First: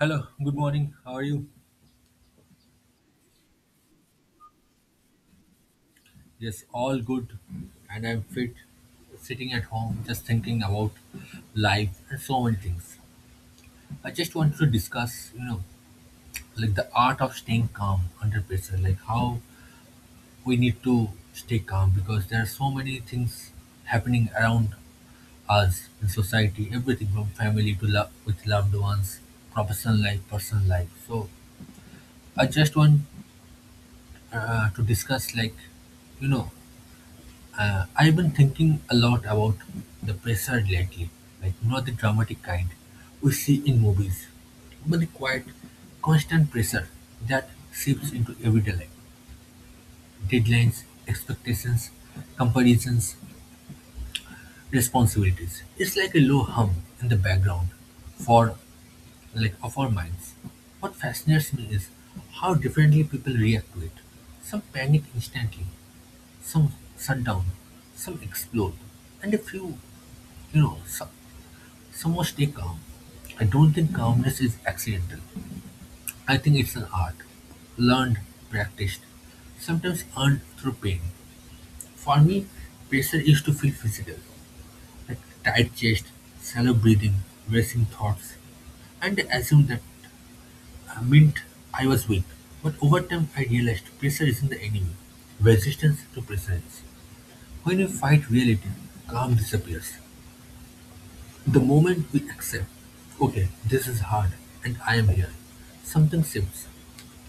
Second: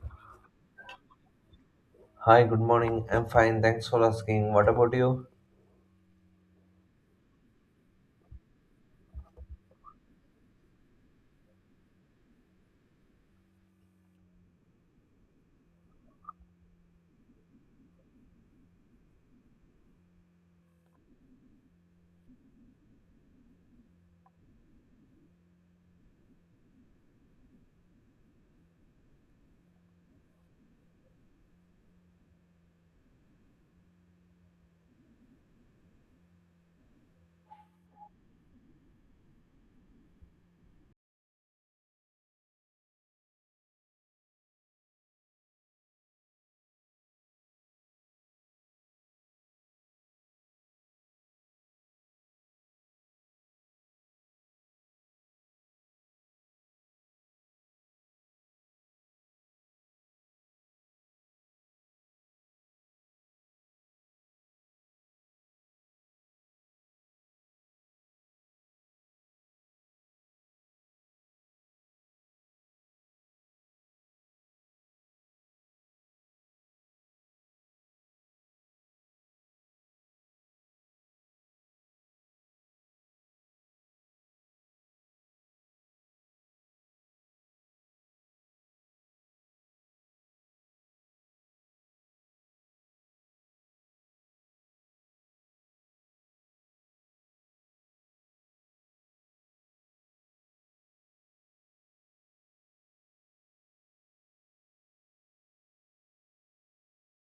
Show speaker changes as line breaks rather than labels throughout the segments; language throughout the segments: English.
Hello, good morning. How are you?
Hi, good morning. I'm fine. Thanks for asking. What about you?
Yes, all good. And I'm fit, sitting at home, just thinking about life and so many things. I just wanted to discuss, you know, like the art of staying calm under pressure, like how we need to stay calm because there are so many things happening around us in society, everything from family to love with loved ones, professional life, personal life. So I just want to discuss, like, you know, I've been thinking a lot about the pressure lately, like not the dramatic kind we see in movies, but the quiet, constant pressure that seeps into everyday life. Deadlines, expectations, comparisons, responsibilities. It's like a low hum in the background for like of our minds. What fascinates me is how differently people react to it. Some panic instantly, some shut down, some explode, and a few. You know, so, some must stay calm. I don't think calmness is accidental. I think it's an art, learned, practiced, sometimes earned through pain. For me, pressure used to feel physical, like tight chest, shallow breathing, racing thoughts. And I assumed that meant I was weak. But over time, I realized pressure isn't the enemy. Resistance to pressure is. When you fight reality, calm disappears. The moment we accept, okay, this is hard and I am here, something shifts.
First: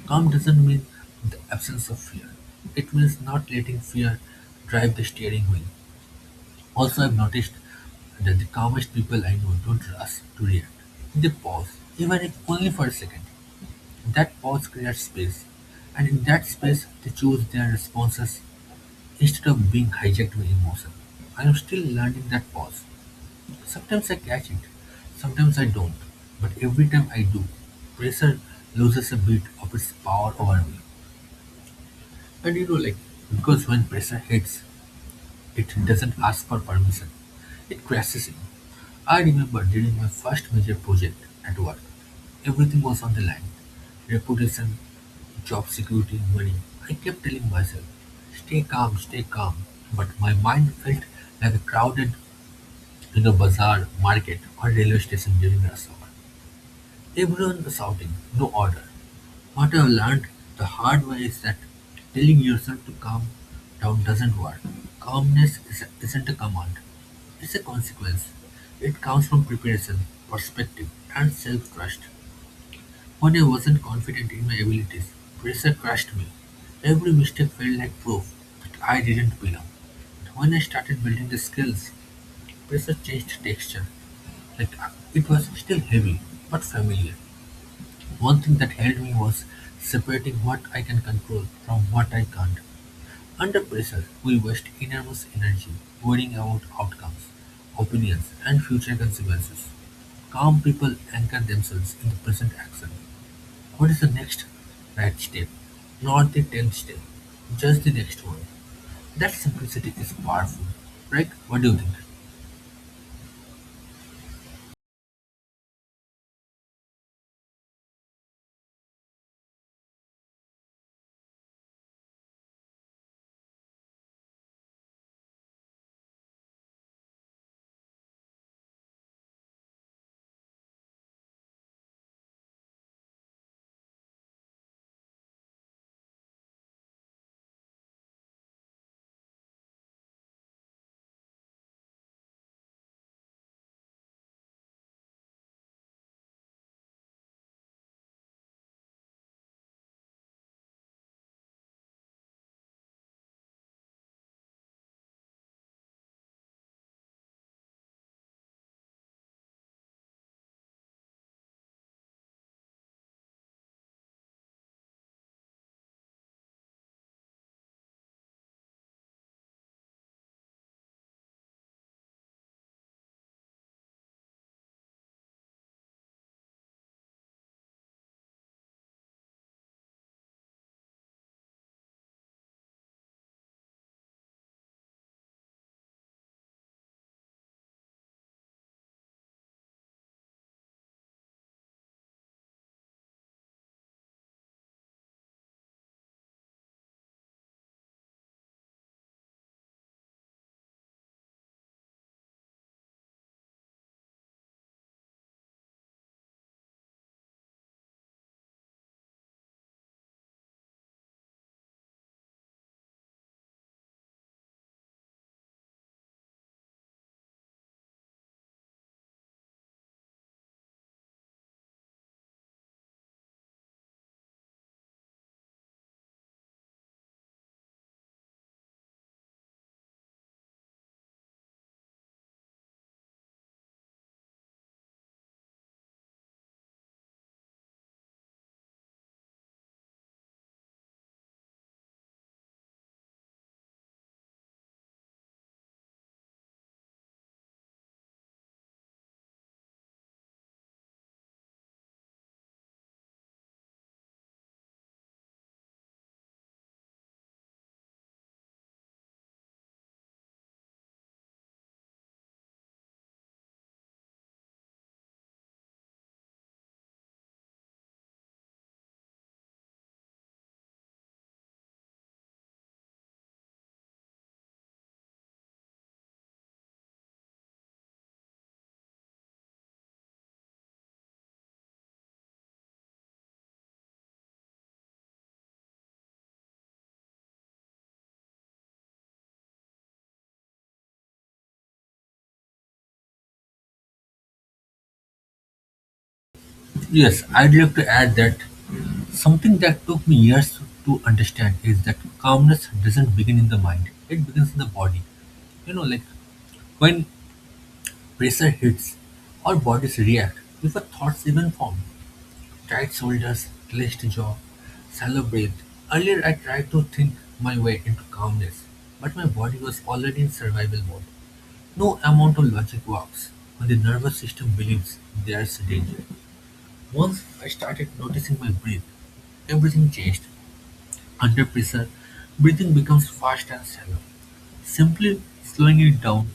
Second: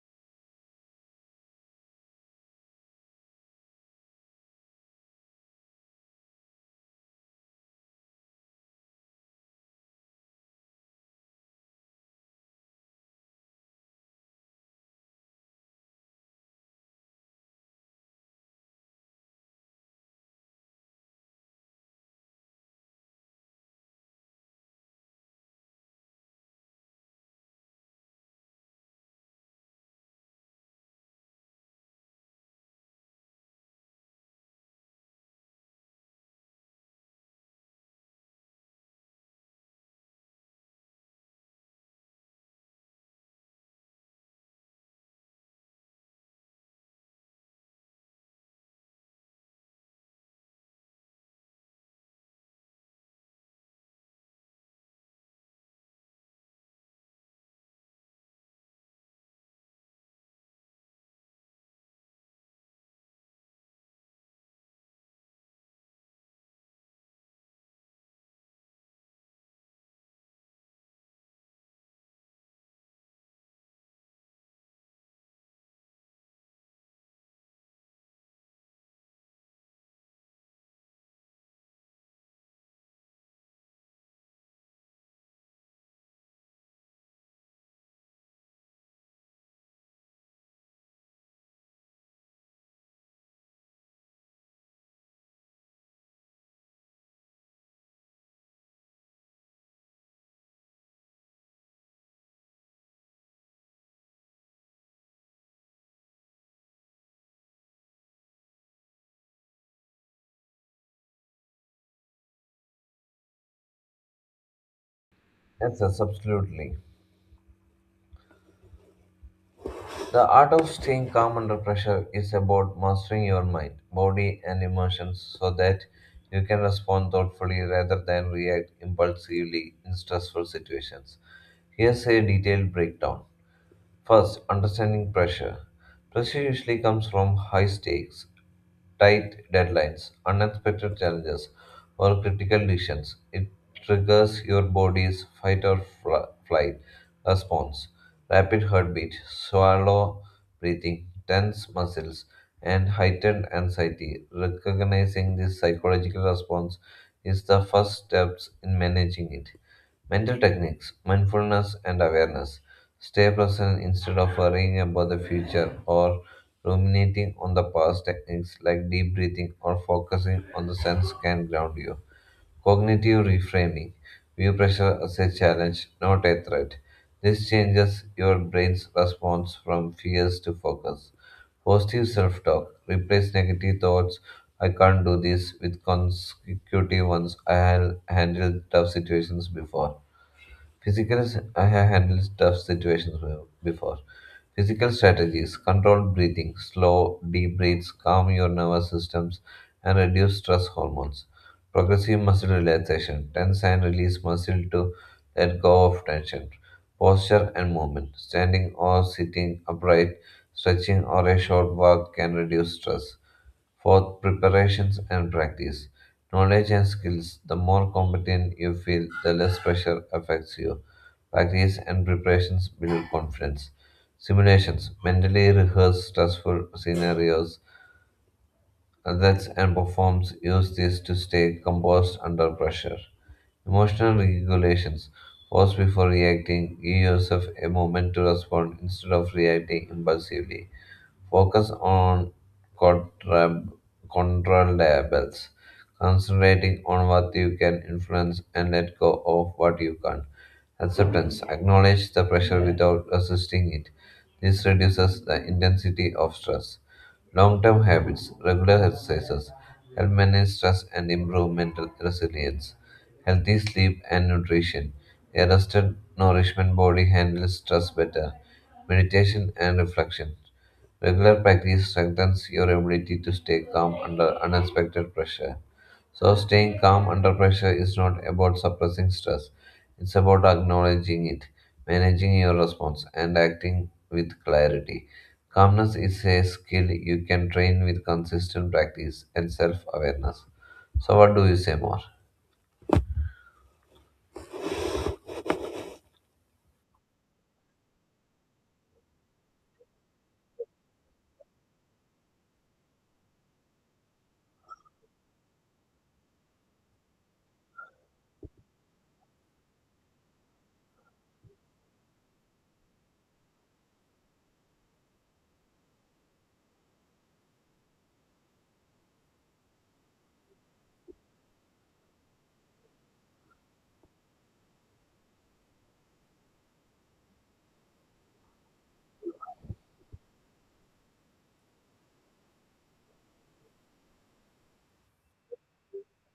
Calm doesn't mean the absence of fear. It means not letting fear drive the steering wheel. Also, I've noticed that the calmest people I know don't rush to react. They pause, even if only for a second. That pause creates space, and in that space, they choose their responses instead of being hijacked by emotion. I am still learning that pause. Sometimes I catch it, sometimes I don't, but every time I do, pressure loses a bit of its power over me. And you know, like, because when pressure hits, it doesn't ask for permission, it crashes in. I remember during my first major project at work, everything was on the line: reputation, job security, money. I kept telling myself, stay calm, but my mind felt like a crowded in a bazaar, market, or railway station during rush hour. Everyone was shouting, no order. What I've learned the hard way is that telling yourself to calm down doesn't work. Calmness is- isn't a command, it's a consequence. It comes from preparation, perspective, and self trust. When I wasn't confident in my abilities, pressure crushed me. Every mistake felt like proof that I didn't belong. But when I started building the skills, pressure changed texture. Like it was still heavy, but familiar. One thing that helped me was separating what I can control from what I can't. Under pressure, we waste enormous energy worrying about outcomes, opinions, and future consequences. Calm people anchor themselves in the present action, what is the next right step? Not the tenth step, just the next one. That simplicity is powerful, right? What do you think?
Yes, yes, absolutely. The art of staying calm under pressure is about mastering your mind, body, and emotions so that you can respond thoughtfully rather than react impulsively in stressful situations. Here's a detailed breakdown. First, understanding pressure. Pressure usually comes from high stakes, tight deadlines, unexpected challenges, or critical decisions. It triggers your body's fight or flight response, rapid heartbeat, swallow breathing, tense muscles, and heightened anxiety. Recognizing this psychological response is the first steps in managing it. Mental techniques, mindfulness and awareness. Stay present instead of worrying about the future or ruminating on the past. Techniques like deep breathing or focusing on the sense can ground you. Cognitive reframing. View pressure as a challenge, not a threat. This changes your brain's response from fears to focus. Positive self talk. Replace negative thoughts, I can't do this, with consecutive ones, I have handled tough situations before. Physically, I have handled tough situations well before. Physical strategies controlled breathing, slow, deep breaths, calm your nervous systems, and reduce stress hormones. Progressive muscle relaxation, tense and release muscle to let go of tension. Posture and movement, standing or sitting upright, stretching or a short walk can reduce stress. Fourth, preparations and practice. Knowledge and skills. The more competent you feel, the less pressure affects you. Practice and preparations build confidence. Simulations mentally rehearse stressful scenarios. Athletes and performers use this to stay composed under pressure. Emotional regulations pause before reacting, give yourself a moment to respond instead of reacting impulsively focus on contrab- controllables, concentrating on what you can influence and let go of what you can't. Acceptance, acknowledge the pressure without resisting it. This reduces the intensity of stress. Long term habits, regular exercises, help manage stress and improve mental resilience. Healthy sleep and nutrition. A rested, nourishment body handles stress better. Meditation and reflection. Regular practice strengthens your ability to stay calm under unexpected pressure. So, staying calm under pressure is not about suppressing stress, it's about acknowledging it, managing your response, and acting with clarity. Calmness is a skill you can train with consistent practice and self awareness. So, what do you say more?
Yes, I'd like to add that something that took me years to understand is that calmness doesn't begin in the mind, it begins in the body. You know, like when pressure hits, our bodies react before thoughts even form. Tight shoulders, clenched jaw, shallow breath. Earlier I tried to think my way into calmness, but my body was already in survival mode. No amount of logic works when the nervous system believes there's danger. Once I started noticing my breath, everything changed. Under pressure, breathing becomes fast and shallow. Simply slowing it down,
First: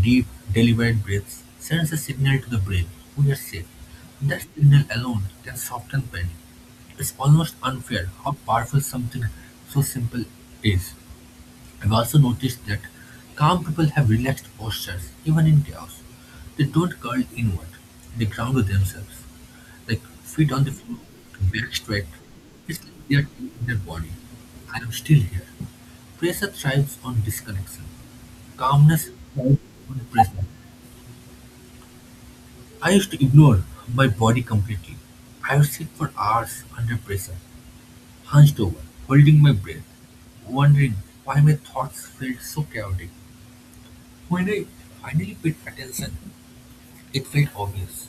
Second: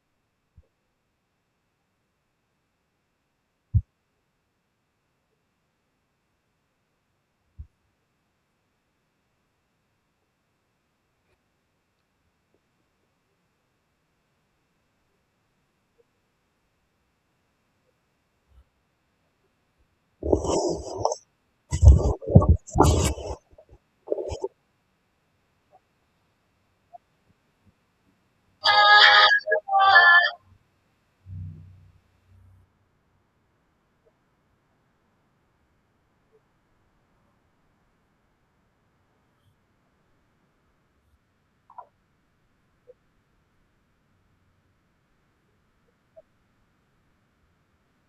deep, deliberate breaths sends a signal to the brain, we are safe. That signal alone can soften panic. It's almost unfair how powerful something so simple is. I've also noticed that calm people have relaxed postures, even in chaos. They don't curl inward, they ground themselves, like feet on the floor, back straight. It's like they are telling their body, I am still here. Pressure thrives on disconnection. Calmness thrives on pressure. I used to ignore my body completely. I would sit for hours under pressure, hunched over, holding my breath, wondering why my thoughts felt so chaotic. When I finally paid attention, it felt obvious.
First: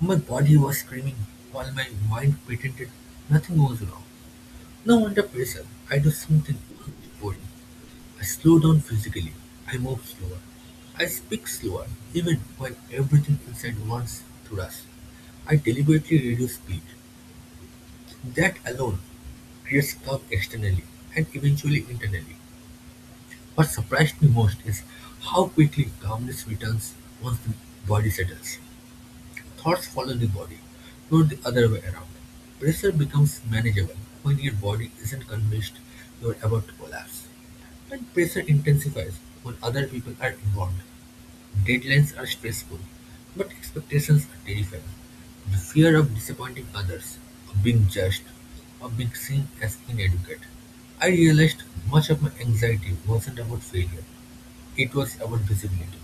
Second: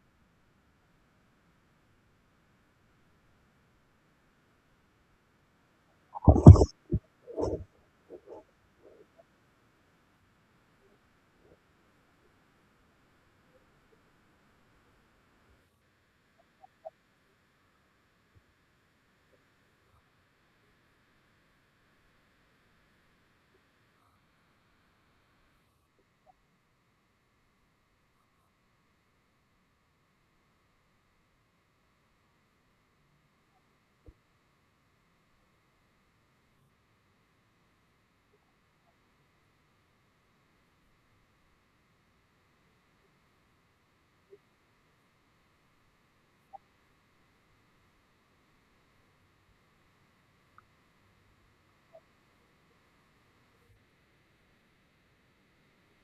My body was screaming while my mind pretended nothing was wrong. Now under pressure, I do something boring. I slow down physically. I move slower. I speak slower, even when everything inside wants to rush. I deliberately reduce speed. That alone creates calm externally and eventually internally. What surprised me most is how quickly calmness returns once the body settles. Thoughts follow the body, not the other way around. Pressure becomes manageable when your body isn't convinced you're about to collapse, and pressure intensifies when other people are involved. Deadlines are stressful, but expectations are terrifying. The fear of disappointing others, of being judged, of being seen as inadequate. I realized much of my anxiety wasn't about failure, it was about visibility.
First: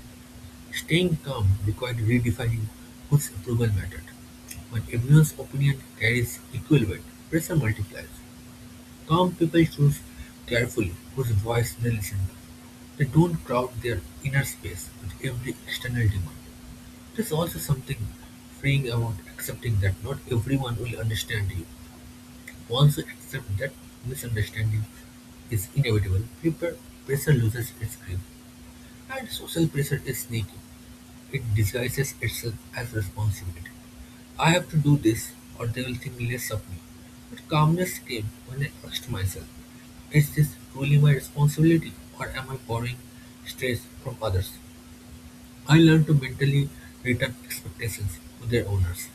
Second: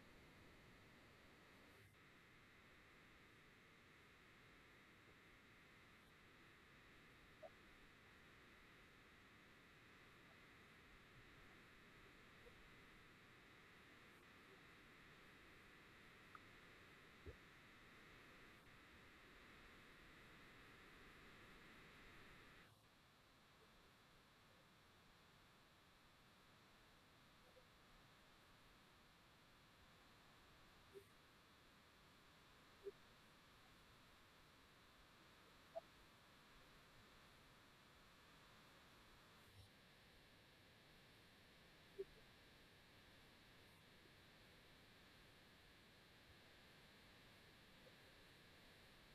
Staying calm required redefining whose approval mattered. When everyone's opinion carries equal weight, pressure multiplies. Calm people choose carefully whose voice they listen to. They don't crowd their inner space with every external demand. There's also something freeing about accepting that not everyone will understand you. Once you accept that misunderstanding is inevitable, prepare pressure loses its grip. And social pressure is sneaky. It disguises itself as responsibility. I have to do this or they will think less of me. But calmness came when I asked myself, is this truly my responsibility or am I borrowing stress from others? I learned to mentally return expectations to their owners.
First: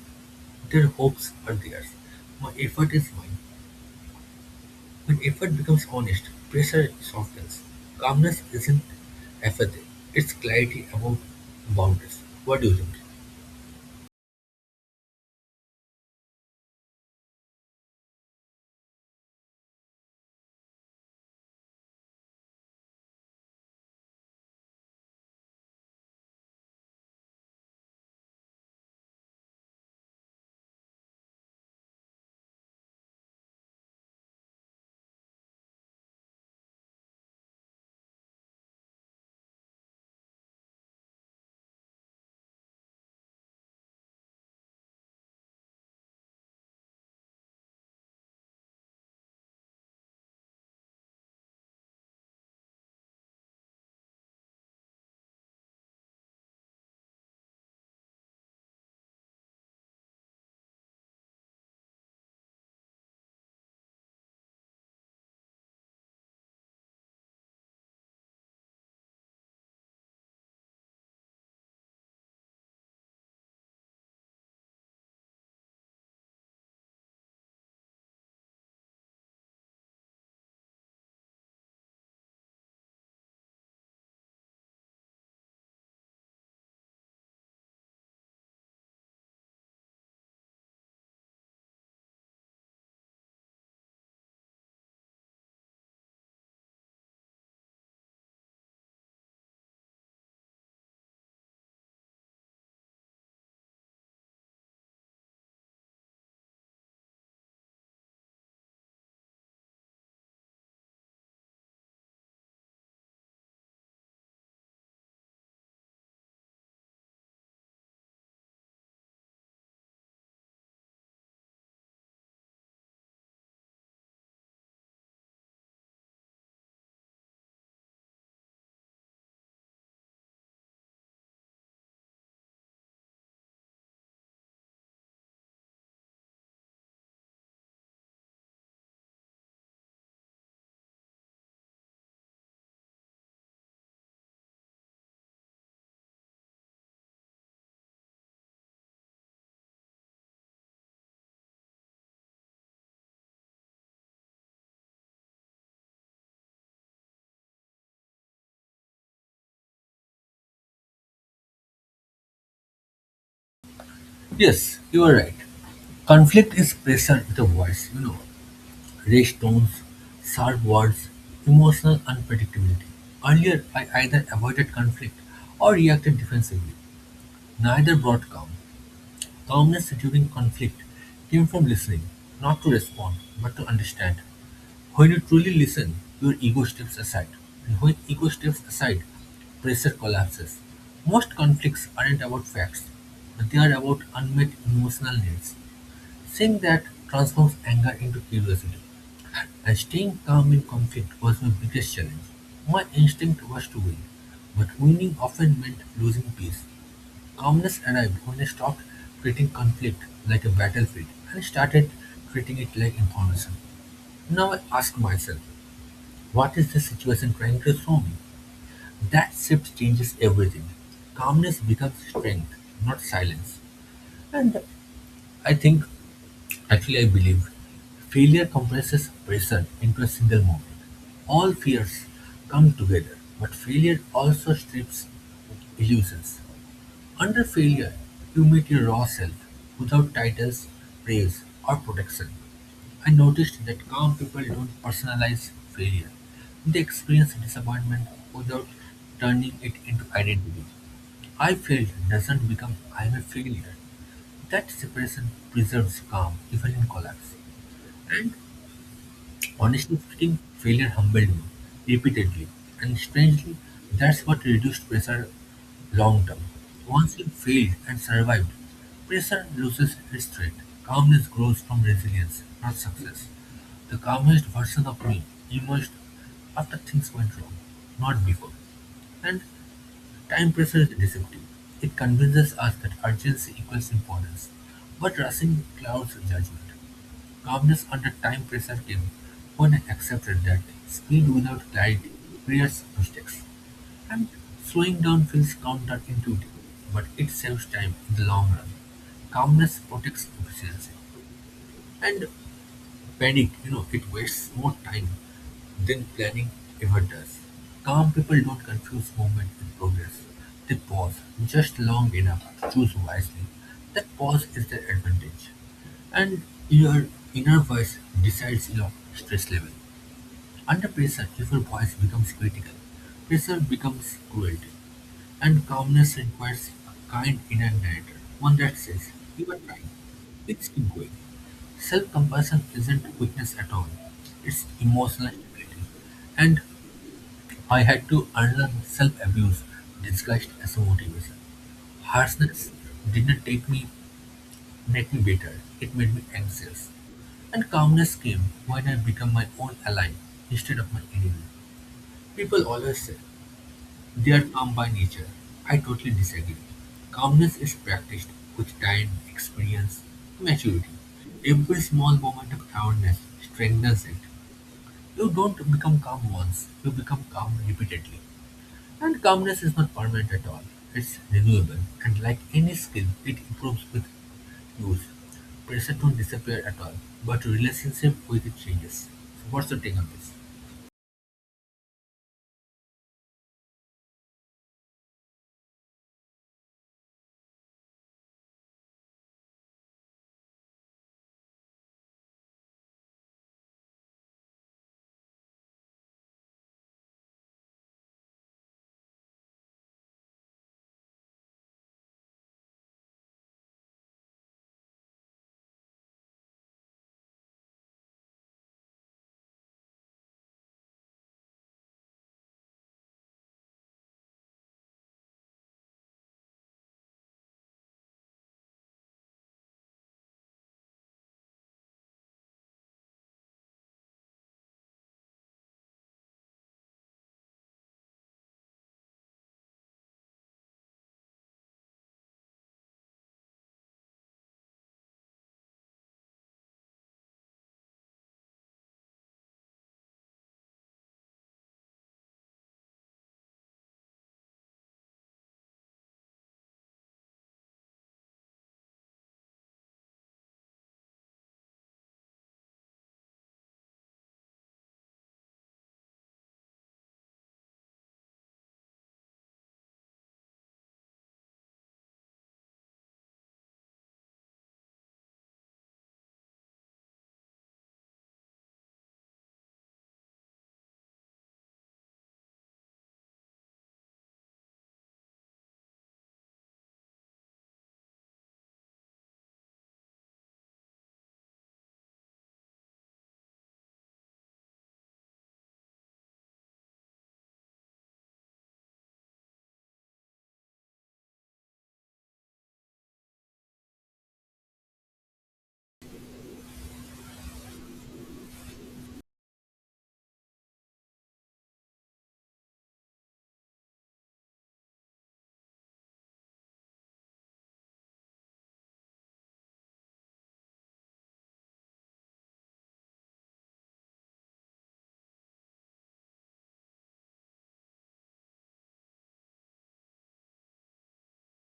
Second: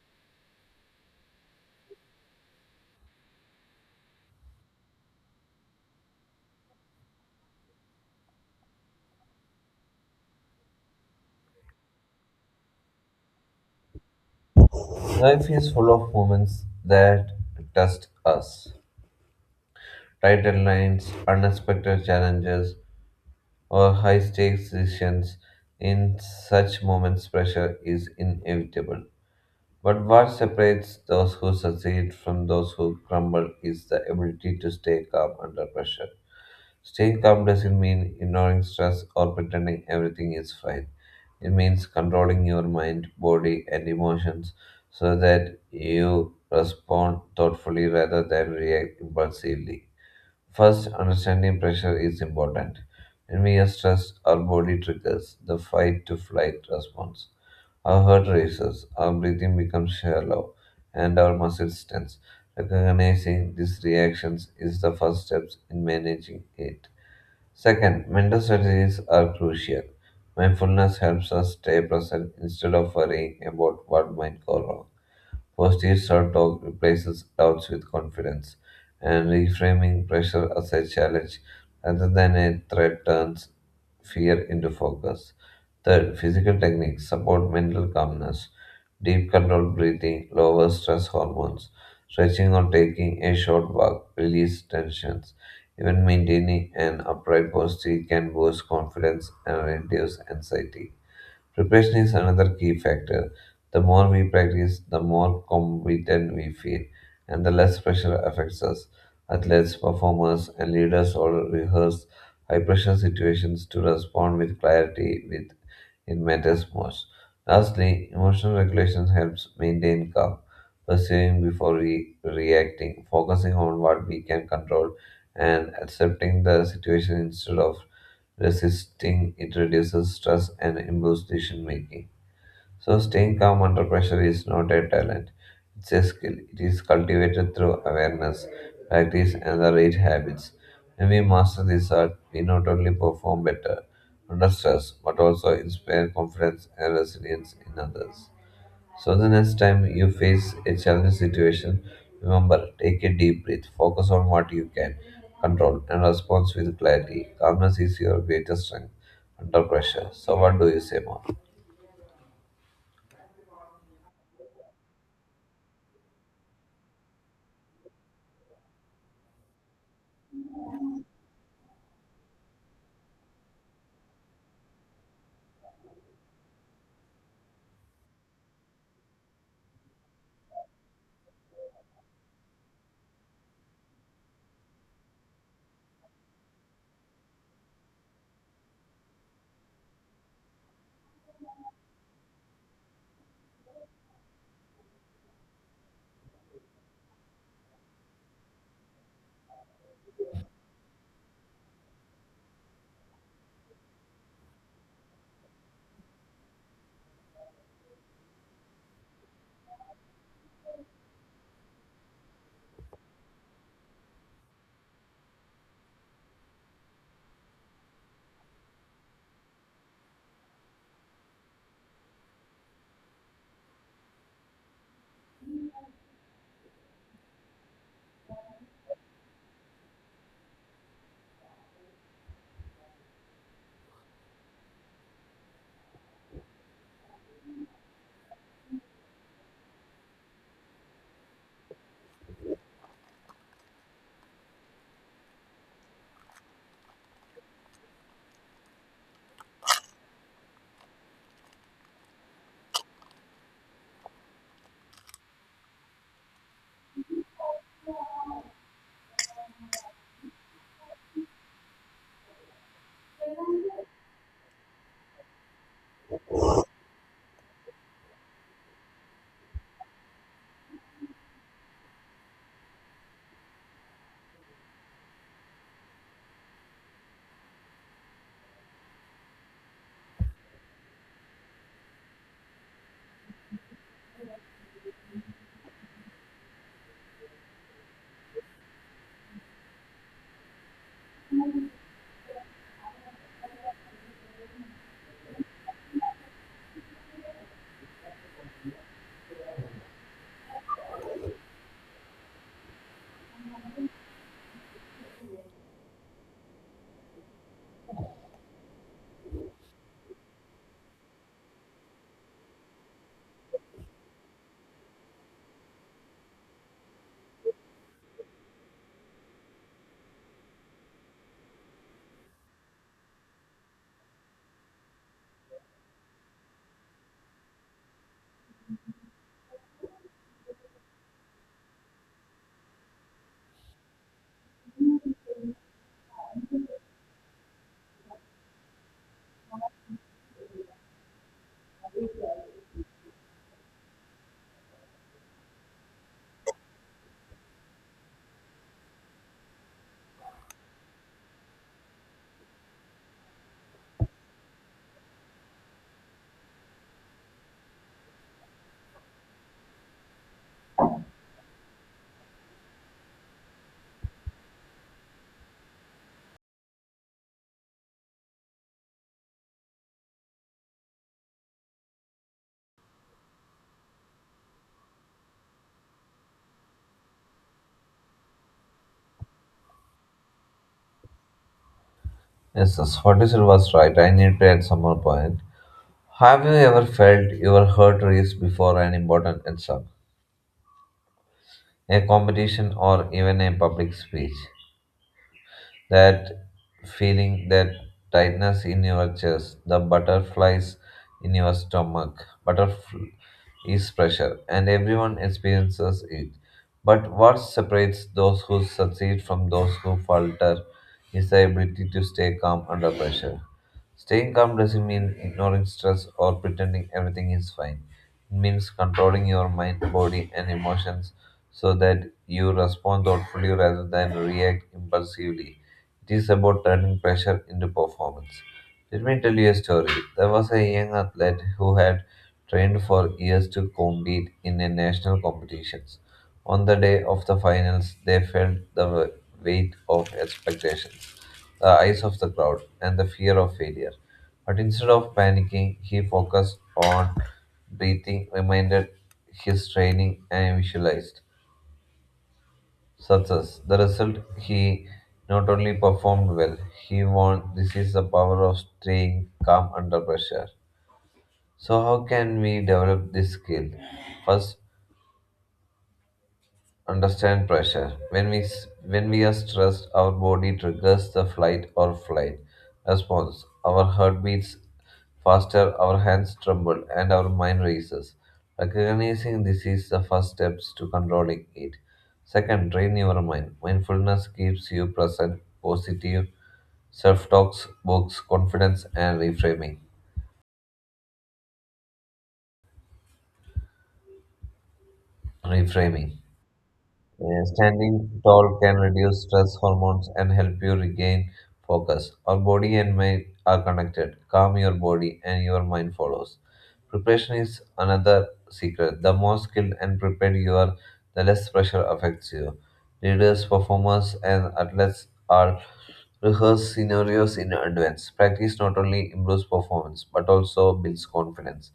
Their hopes are theirs. My effort is mine. When effort becomes honest, pressure softens. Calmness isn't apathy, it's clarity about boundaries. What do you think?
Life is full of moments that test us. Tight deadlines, unexpected challenges, or high stakes decisions, in such moments pressure is inevitable. But what separates those who succeed from those who crumble is the ability to stay calm under pressure. Staying calm doesn't mean ignoring stress or pretending everything is fine. It means controlling your mind, body, and emotions so that you respond thoughtfully rather than react impulsively. First, understanding pressure is important. When we are stressed, our body triggers the fight to flight response. Our heart races, our breathing becomes shallow, and our muscles tense. Recognizing these reactions is the first step in managing it. Second, mental strategies are crucial. Mindfulness helps us stay present instead of worrying about what might go wrong. Positive self talk replaces doubts with confidence, and reframing pressure as a challenge rather than a threat turns fear into focus. Third, physical techniques support mental calmness. Deep controlled breathing lowers stress hormones. Stretching or taking a short walk release tensions. Even maintaining an upright posture can boost confidence and reduce anxiety. Preparation is another key factor. The more we practice, the more competent we feel, and the less pressure affects us. Athletes, performers, and leaders all rehearse high pressure situations to respond with clarity with it matters most. Lastly, emotional regulation helps maintain calm, perceiving before reacting, focusing on what we can control, and accepting the situation instead of resisting it reduces stress and improves decision making. So, staying calm under pressure is not a talent, it's a skill. It is cultivated through awareness, practice, and the right habits. When we master this art, we not only perform better under stress but also inspire confidence and resilience in others. So the next time you face a challenging situation, remember take a deep breath, focus on what you can control, and respond with clarity. Calmness is your greatest strength under pressure. So what do you say more?
Yes, you are right. Conflict is pressure with a voice, you know, raised tones, sharp words, emotional unpredictability. Earlier, I either avoided conflict or reacted defensively. Neither brought calm. Calmness during conflict came from listening, not to respond, but to understand. When you truly listen, your ego steps aside, and when ego steps aside, pressure collapses. Most conflicts aren't about facts, but they are about unmet emotional needs. Saying that transforms anger into curiosity, and staying calm in conflict was my biggest challenge. My instinct was to win, but winning often meant losing peace. Calmness arrived when I stopped treating conflict like a battlefield and started treating it like information. Now I ask myself, what is the situation trying to show me? That shift changes everything. Calmness becomes strength, not silence. I think, actually, I believe, failure compresses pressure into a single moment. All fears come together, but failure also strips illusions. Under failure, you meet your raw self, without titles, praise, or protection. I noticed that calm people don't personalize failure. They experience disappointment without turning it into identity. I failed doesn't become I'm a failure. That separation preserves calm even in collapse. And honestly speaking, failure humbled me, repeatedly, and strangely, that's what reduced pressure long term. Once you failed and survived, pressure loses its threat. Calmness grows from resilience, not success. The calmest version of me emerged after things went wrong, not before. And time pressure is deceptive. It convinces us that urgency equals importance, but rushing clouds judgment. Calmness under time pressure came when I accepted that speed without clarity creates mistakes, and slowing down feels counterintuitive, but it saves time in the long run. Calmness protects efficiency, and panic, you know, it wastes more time than planning ever does. Calm people don't confuse movement with progress. They pause just long enough to choose wisely. That pause is their advantage. And your inner voice decides your stress level. Under pressure, if your voice becomes critical, pressure becomes cruelty. And calmness requires a kind inner narrator, one that says, you are trying, it's going. Self compassion isn't weakness at all, it's emotional stability. And I had to unlearn self abuse disguised as a motivation. Harshness didn't take me, make me bitter, it made me anxious. And calmness came when I became my own ally instead of my enemy. People always say, they are calm by nature. I totally disagree. Calmness is practiced with time, experience, maturity. Every small moment of calmness strengthens it. You don't become calm once, you become calm repeatedly. And calmness is not permanent at all, it's renewable. And like any skill, it improves with use. Pressure don't disappear at all, but relationship with it changes. So what's your take on this?
Yes, yes, what you said was right. I need to add some more point. Have you ever felt your heart race before an important exam, a competition, or even a public speech? That feeling, that tightness in your chest, the butterflies in your stomach. Butterfly is pressure, and everyone experiences it. But what separates those who succeed from those who falter is the ability to stay calm under pressure. Staying calm doesn't mean ignoring stress or pretending everything is fine. It means controlling your mind, body, and emotions so that you respond thoughtfully rather than react impulsively. It is about turning pressure into performance. Let me tell you a story. There was a young athlete who had trained for years to compete in a national competitions. On the day of the finals, they felt the weight of expectations, the eyes of the crowd, and the fear of failure. But instead of panicking, he focused on breathing, reminded his training, and visualized success. The result, he not only performed well, he won. This is the power of staying calm under pressure. So, how can we develop this skill? First, understand pressure. When we are stressed, our body triggers the flight or flight response. Our heart beats faster, our hands tremble, and our mind races. Recognizing this is the first steps to controlling it. Second, train your mind. Mindfulness keeps you present, positive, self-talks, books, confidence, and reframing. Reframing. Standing tall can reduce stress hormones and help you regain focus. Our body and mind are connected. Calm your body and your mind follows. Preparation is another secret. The more skilled and prepared you are, the less pressure affects you. Leaders, performers, and athletes are rehearse scenarios in advance. Practice not only improves performance but also builds confidence.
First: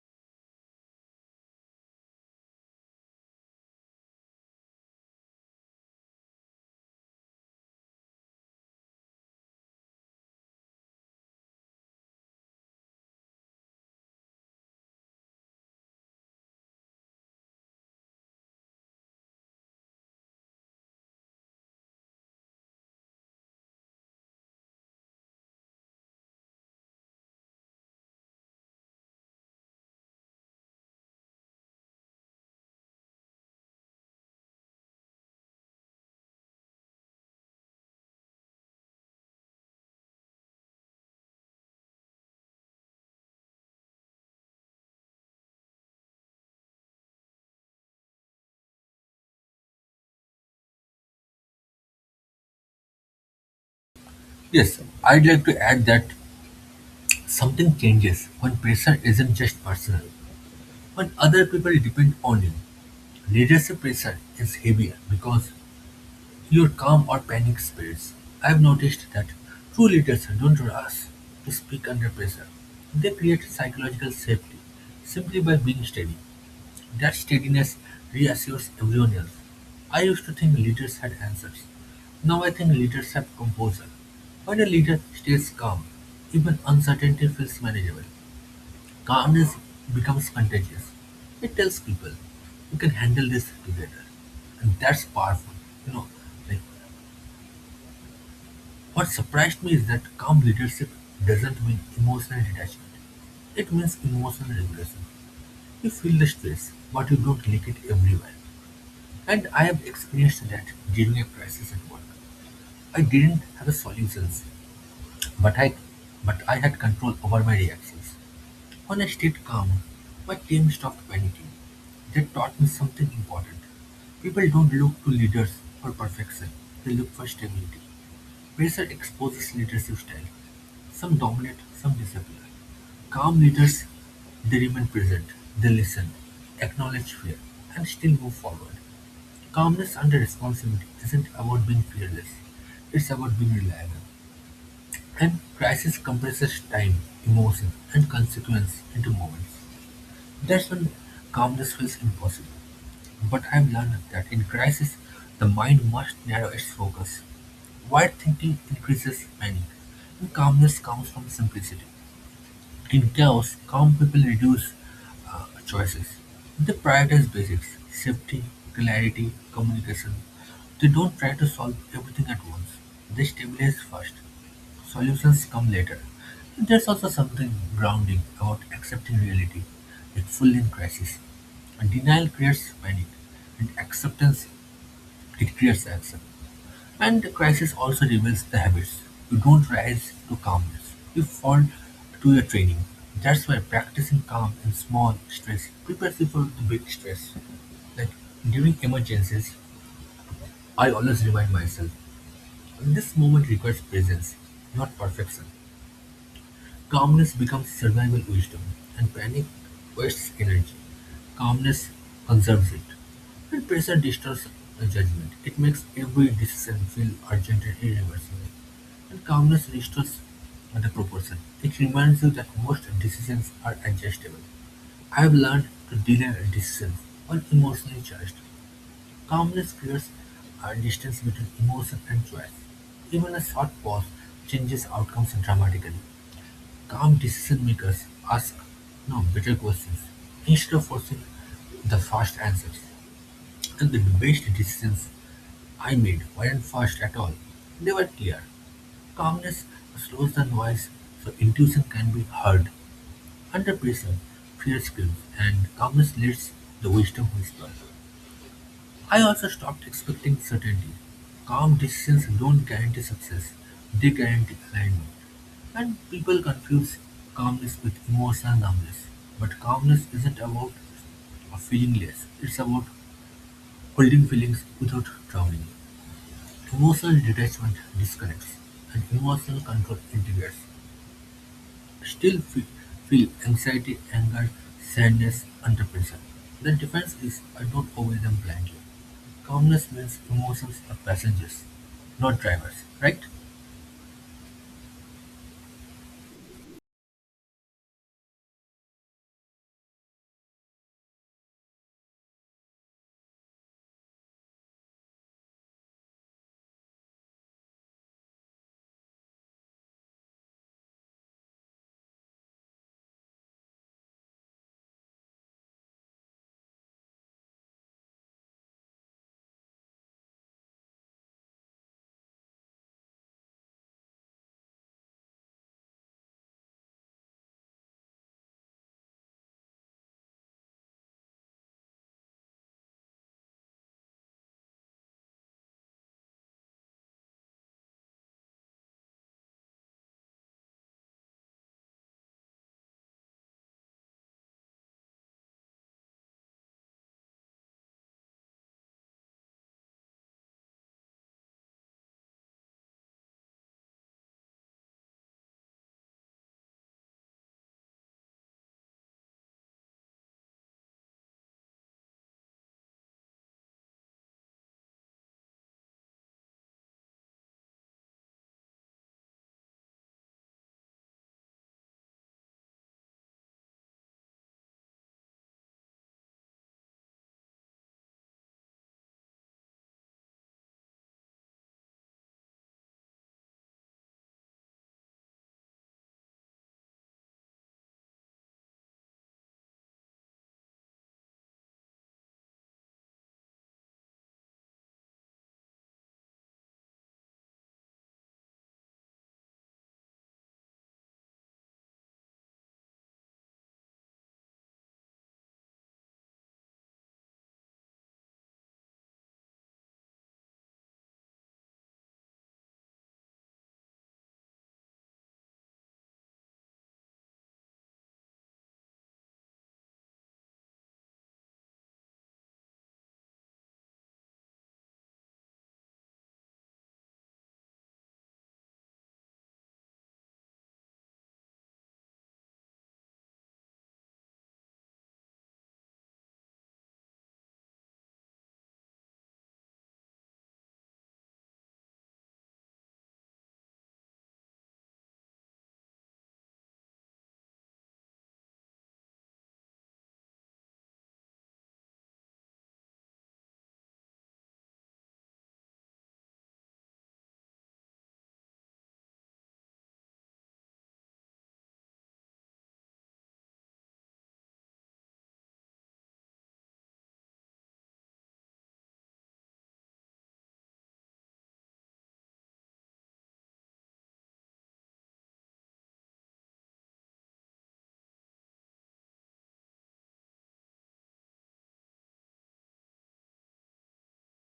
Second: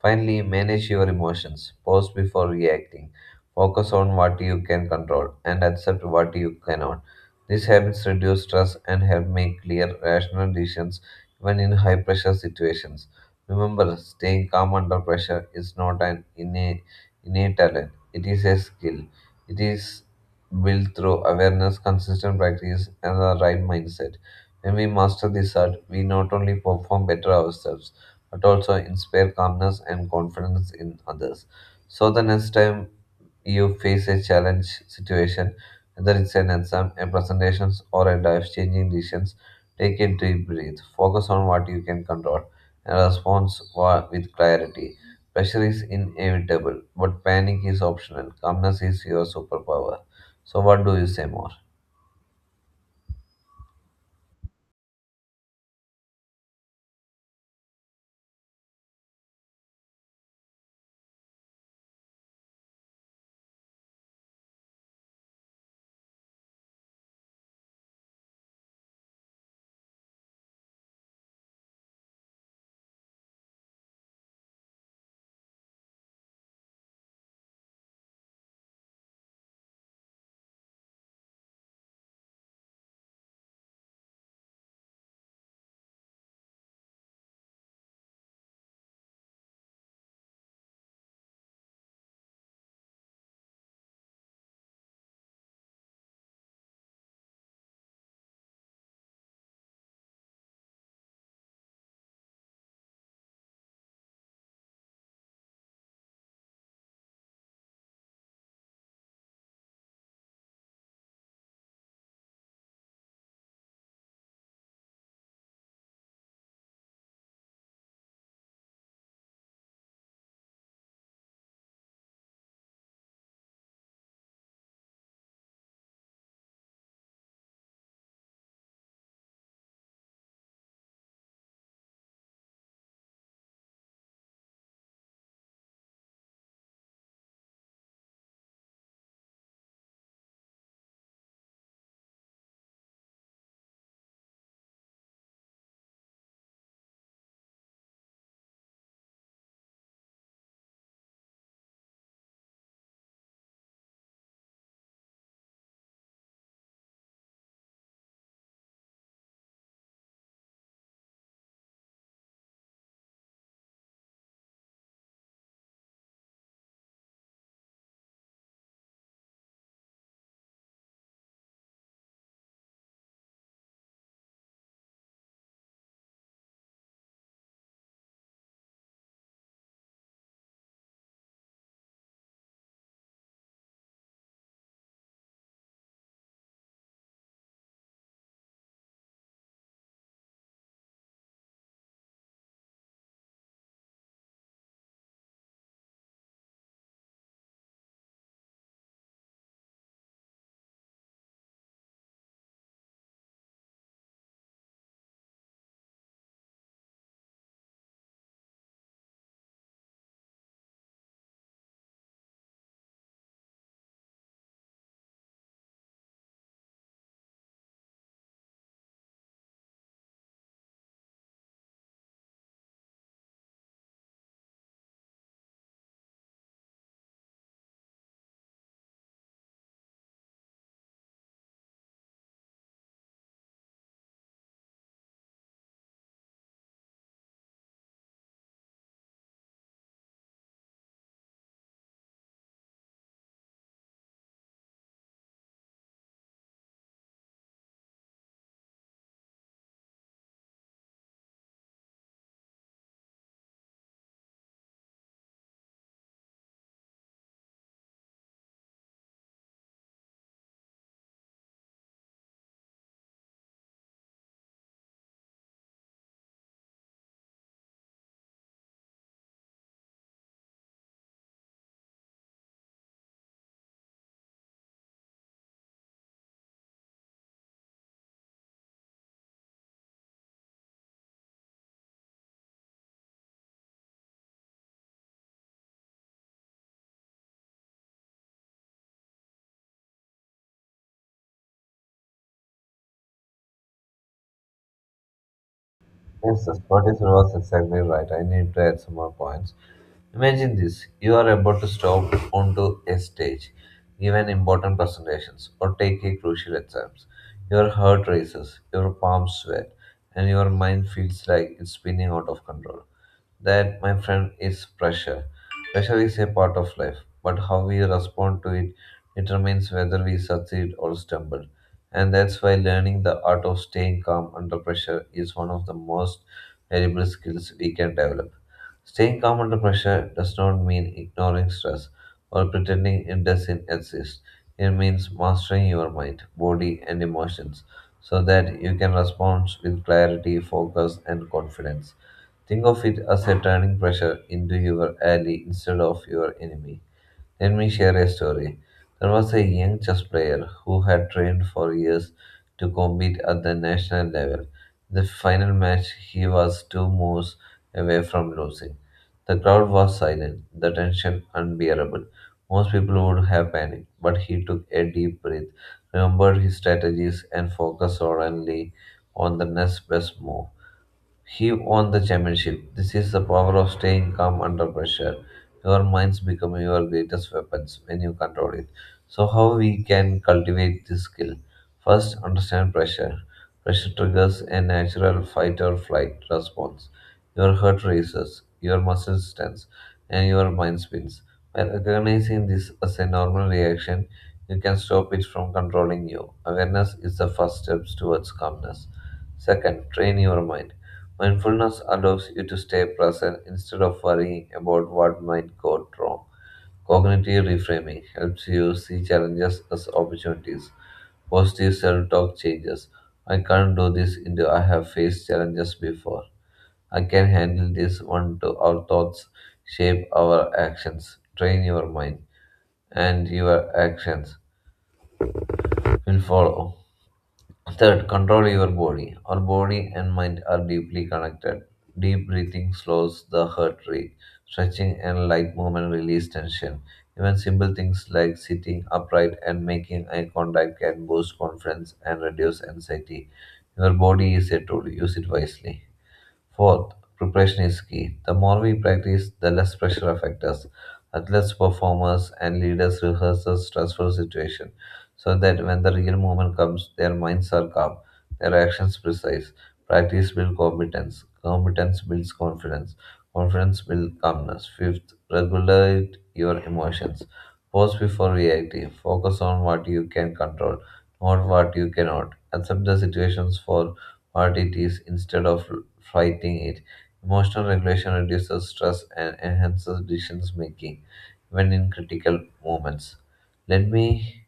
Finally, manage your emotions. Pause before reacting. Focus on what you can control and accept what you cannot. These habits reduce stress and help make clear, rational decisions even in high pressure situations. Remember, staying calm under pressure is not an innate talent, it is a skill. It is built through awareness, consistent practice, and the right mindset. When we master this art, we not only perform better ourselves but also inspire calmness and confidence in others. So the next time you face a challenge situation, whether it's an exam, a presentation, or a life-changing decision, take a deep breath. Focus on what you can control and respond with clarity. Pressure is inevitable, but panic is optional. Calmness is your superpower. So what do you say more?
Yes, I'd like to add that something changes when pressure isn't just personal, when other people depend on you. Leadership pressure is heavier because your calm or panic spells. I've noticed that true leaders don't rush to speak under pressure. They create psychological safety simply by being steady. That steadiness reassures everyone else. I used to think leaders had answers. Now I think leaders have composure. When a leader stays calm, even uncertainty feels manageable. Calm becomes contagious. It tells people, we can handle this together. And that's powerful. You know, like what surprised me is that calm leadership doesn't mean emotional detachment. It means emotional regulation. You feel the stress, but you don't leak it everywhere. And I have experienced that during a crisis at work. I didn't have a solutions, but I, but I had control over my reactions. When I stayed calm, my team stopped panicking. That taught me something important. People don't look to leaders for perfection, they look for stability. Pressure exposes leadership style. Some dominate, some disappear. Calm leaders, they remain present, they listen, acknowledge fear, and still move forward. Calmness under responsibility isn't about being fearless, it's about being reliable. And crisis compresses time, emotion, and consequence into moments. That's when calmness feels impossible. But I've learned that in crisis, the mind must narrow its focus. Wide thinking increases panic, and calmness comes from simplicity. In chaos, calm people reduce choices. They prioritize basics, safety, clarity, communication. They don't try to solve everything at once. They stabilize first. Solutions come later. There's also something grounding about accepting reality, like full in crisis. And denial creates panic, and acceptance it creates action. And the crisis also reveals the habits. You don't rise to calmness, you fall to your training. That's why practicing calm in small stress prepares you for the big stress. Like during emergencies, I always remind myself this moment requires presence, not perfection. Calmness becomes survival wisdom, and panic wastes energy. Calmness conserves it. When pressure distorts the judgment, it makes every decision feel urgent and irreversible. And calmness restores the proportion. It reminds you that most decisions are adjustable. I have learned to delay decisions when emotionally charged. Calmness creates a distance between emotion and choice. Even a short pause changes outcomes dramatically. Calm decision-makers ask no better questions, instead of forcing the fast answers. And the best decisions I made weren't fast at all. They were clear. Calmness slows the noise so intuition can be heard. Under pressure, fear screams, and calmness lets the wisdom whisper. I also stopped expecting certainty. Calm decisions don't guarantee success, they guarantee alignment. And people confuse calmness with emotional numbness. But calmness isn't about feeling less, it's about holding feelings without drowning. Emotional detachment disconnects, and emotional control integrates. Still fe- feel anxiety, anger, sadness under pressure. The difference is I don't obey them blindly. Calmness means emotions are passengers, not drivers, right?
Yes, the Scottish was exactly right. I need to add some more points. Imagine this you are about to step onto a stage, give an important presentations, or take a crucial exams. Your heart races, your palms sweat, and your mind feels like it's spinning out of control. That, my friend, is pressure. Pressure is a part of life, but how we respond to it determines whether we succeed or stumble. And that's why learning the art of staying calm under pressure is one of the most valuable skills we can develop. Staying calm under pressure does not mean ignoring stress or pretending it doesn't exist. It means mastering your mind, body, and emotions so that you can respond with clarity, focus, and confidence. Think of it as a turning pressure into your ally instead of your enemy. Let me share a story. There was a young chess player who had trained for years to compete at the national level. In the final match, he was two moves away from losing. The crowd was silent, the tension unbearable. Most people would have panicked, but he took a deep breath, remembered his strategies, and focused solely on the next best move. He won the championship. This is the power of staying calm under pressure. Your minds become your greatest weapons when you control it. So, how we can cultivate this skill? First, understand pressure. Pressure triggers a natural fight or flight response. Your heart races, your muscles tense, and your mind spins. By recognizing this as a normal reaction, you can stop it from controlling you. Awareness is the first step towards calmness. Second, train your mind. Mindfulness allows you to stay present instead of worrying about what might go wrong. Cognitive reframing helps you see challenges as opportunities. Positive self talk changes. I can't do this into I have faced challenges before. I can handle this one to our thoughts shape our actions. Train your mind and your actions will follow. Third, control your body. Our body and mind are deeply connected. Deep breathing slows the heart rate. Stretching and light movement release tension. Even simple things like sitting upright and making eye contact can boost confidence and reduce anxiety. Your body is a tool, use it wisely. Fourth, preparation is key. The more we practice, the less pressure affects us. Athletes, performers, and leaders rehearse the stressful situation so that when the real moment comes, their minds are calm, their actions precise. Practice builds competence, competence builds confidence, confidence builds calmness. Fifth, regulate your emotions. Pause before reacting. Focus on what you can control, not what you cannot. Accept the situations for what it is instead of fighting it. Emotional regulation reduces stress and enhances decision making, even in critical moments. Let me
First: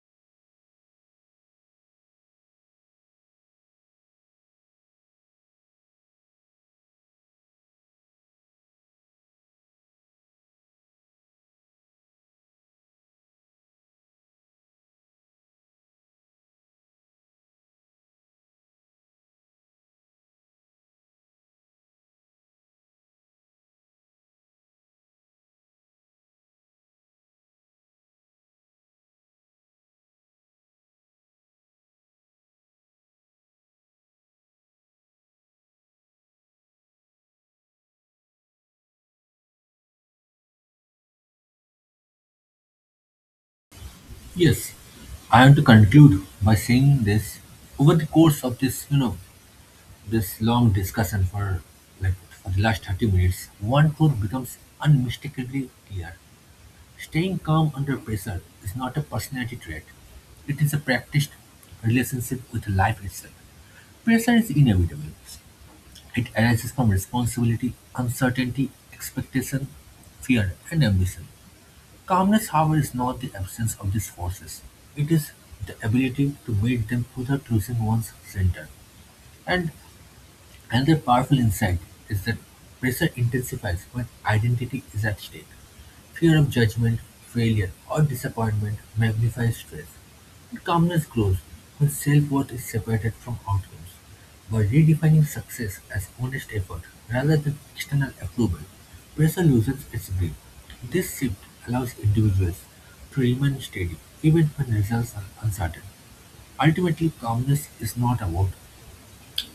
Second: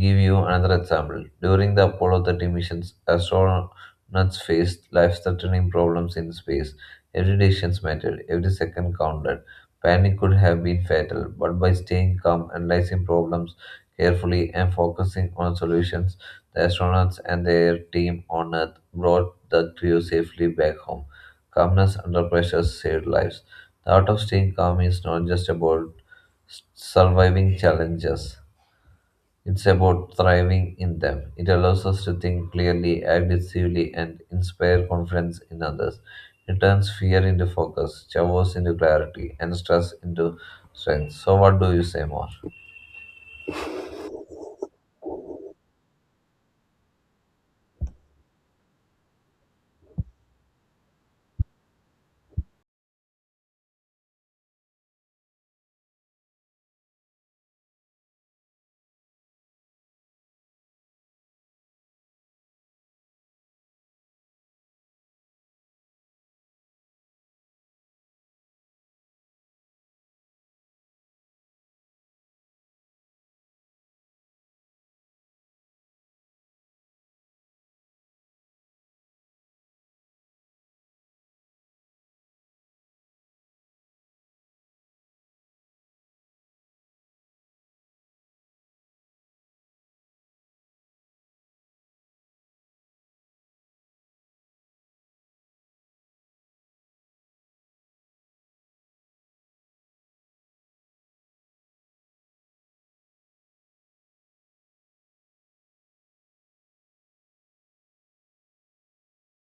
give you another example. During the Apollo 30 missions, astronauts faced life-threatening problems in space. Every decision mattered, every second counted. Panic could have been fatal, but by staying calm, analyzing problems carefully, and focusing on solutions, the astronauts and their team on Earth brought the crew safely back home. Calmness under pressure saved lives. The art of staying calm is not just about surviving challenges it's about thriving in them. It allows us to think clearly, act decisively, and inspire confidence in others. It turns fear into focus, chaos into clarity, and stress into strength. So, what do you say more?
Yes, I want to conclude by saying this. Over the course of this, this long discussion for for the last 30 minutes, one truth becomes unmistakably clear. Staying calm under pressure is not a personality trait. It is a practiced relationship with life itself. Pressure is inevitable. It arises from responsibility, uncertainty, expectation, fear, and ambition. Calmness, however, is not the absence of these forces. It is the ability to meet them without losing one's center. And another powerful insight is that pressure intensifies when identity is at stake. Fear of judgment, failure, or disappointment magnifies stress. And calmness grows when self worth is separated from outcomes. By redefining success as honest effort rather than external approval, pressure loses its grip. This shift allows individuals to remain steady even when results are uncertain. Ultimately, calmness is not about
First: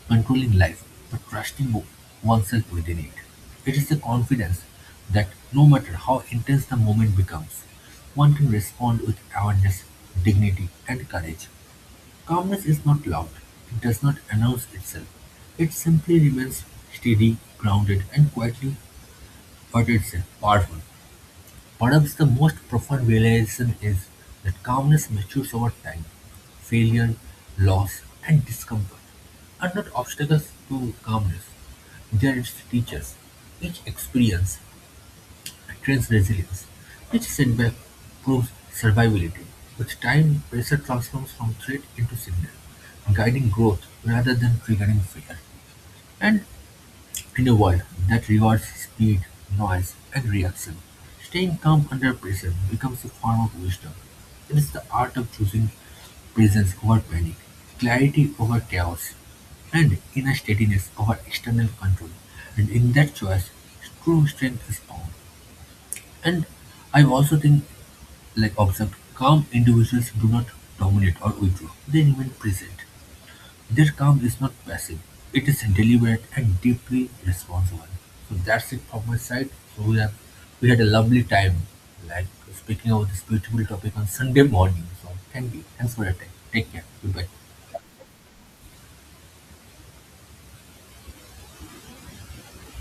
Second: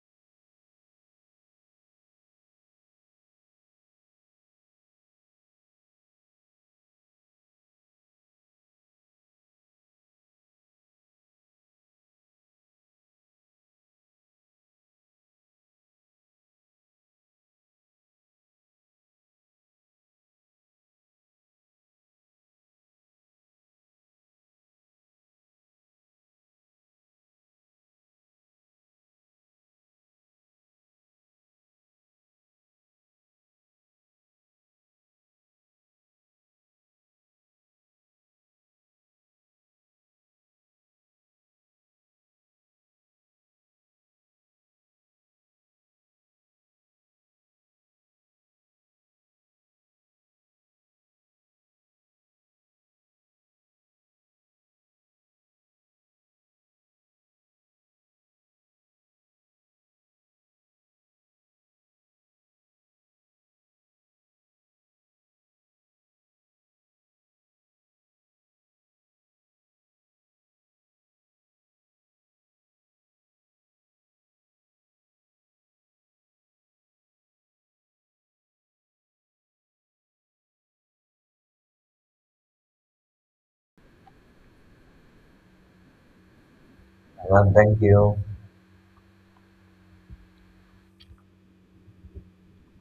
controlling life, but trusting oneself within it. It is the confidence that no matter how intense the moment becomes, one can respond with awareness, dignity, and courage. Calmness is not loud, it does not announce itself. It simply remains steady, grounded, and quietly, but it's powerful. Perhaps the most profound realization is that calmness matures over time. Failure, loss, and discomfort are not obstacles to calmness. They are its teachers. Each experience trains resilience. Each setback proves survivability. With time, pressure transforms from threat into signal, guiding growth rather than triggering fear. And in a world that rewards speed, noise, and reaction, staying calm under pressure becomes a form of wisdom. It is the art of choosing presence over panic, clarity over chaos, and inner steadiness over external control. And in that choice, true strength is found. And I also think, like observed, calm individuals do not dominate or withdraw; they remain present. Their calm is not passive, it is deliberate and deeply responsible. So that's it from my side. So we had a lovely time like speaking about this beautiful topic on Sunday morning. So thank you. Thanks for your time. Take care. Goodbye.
Well, thank you.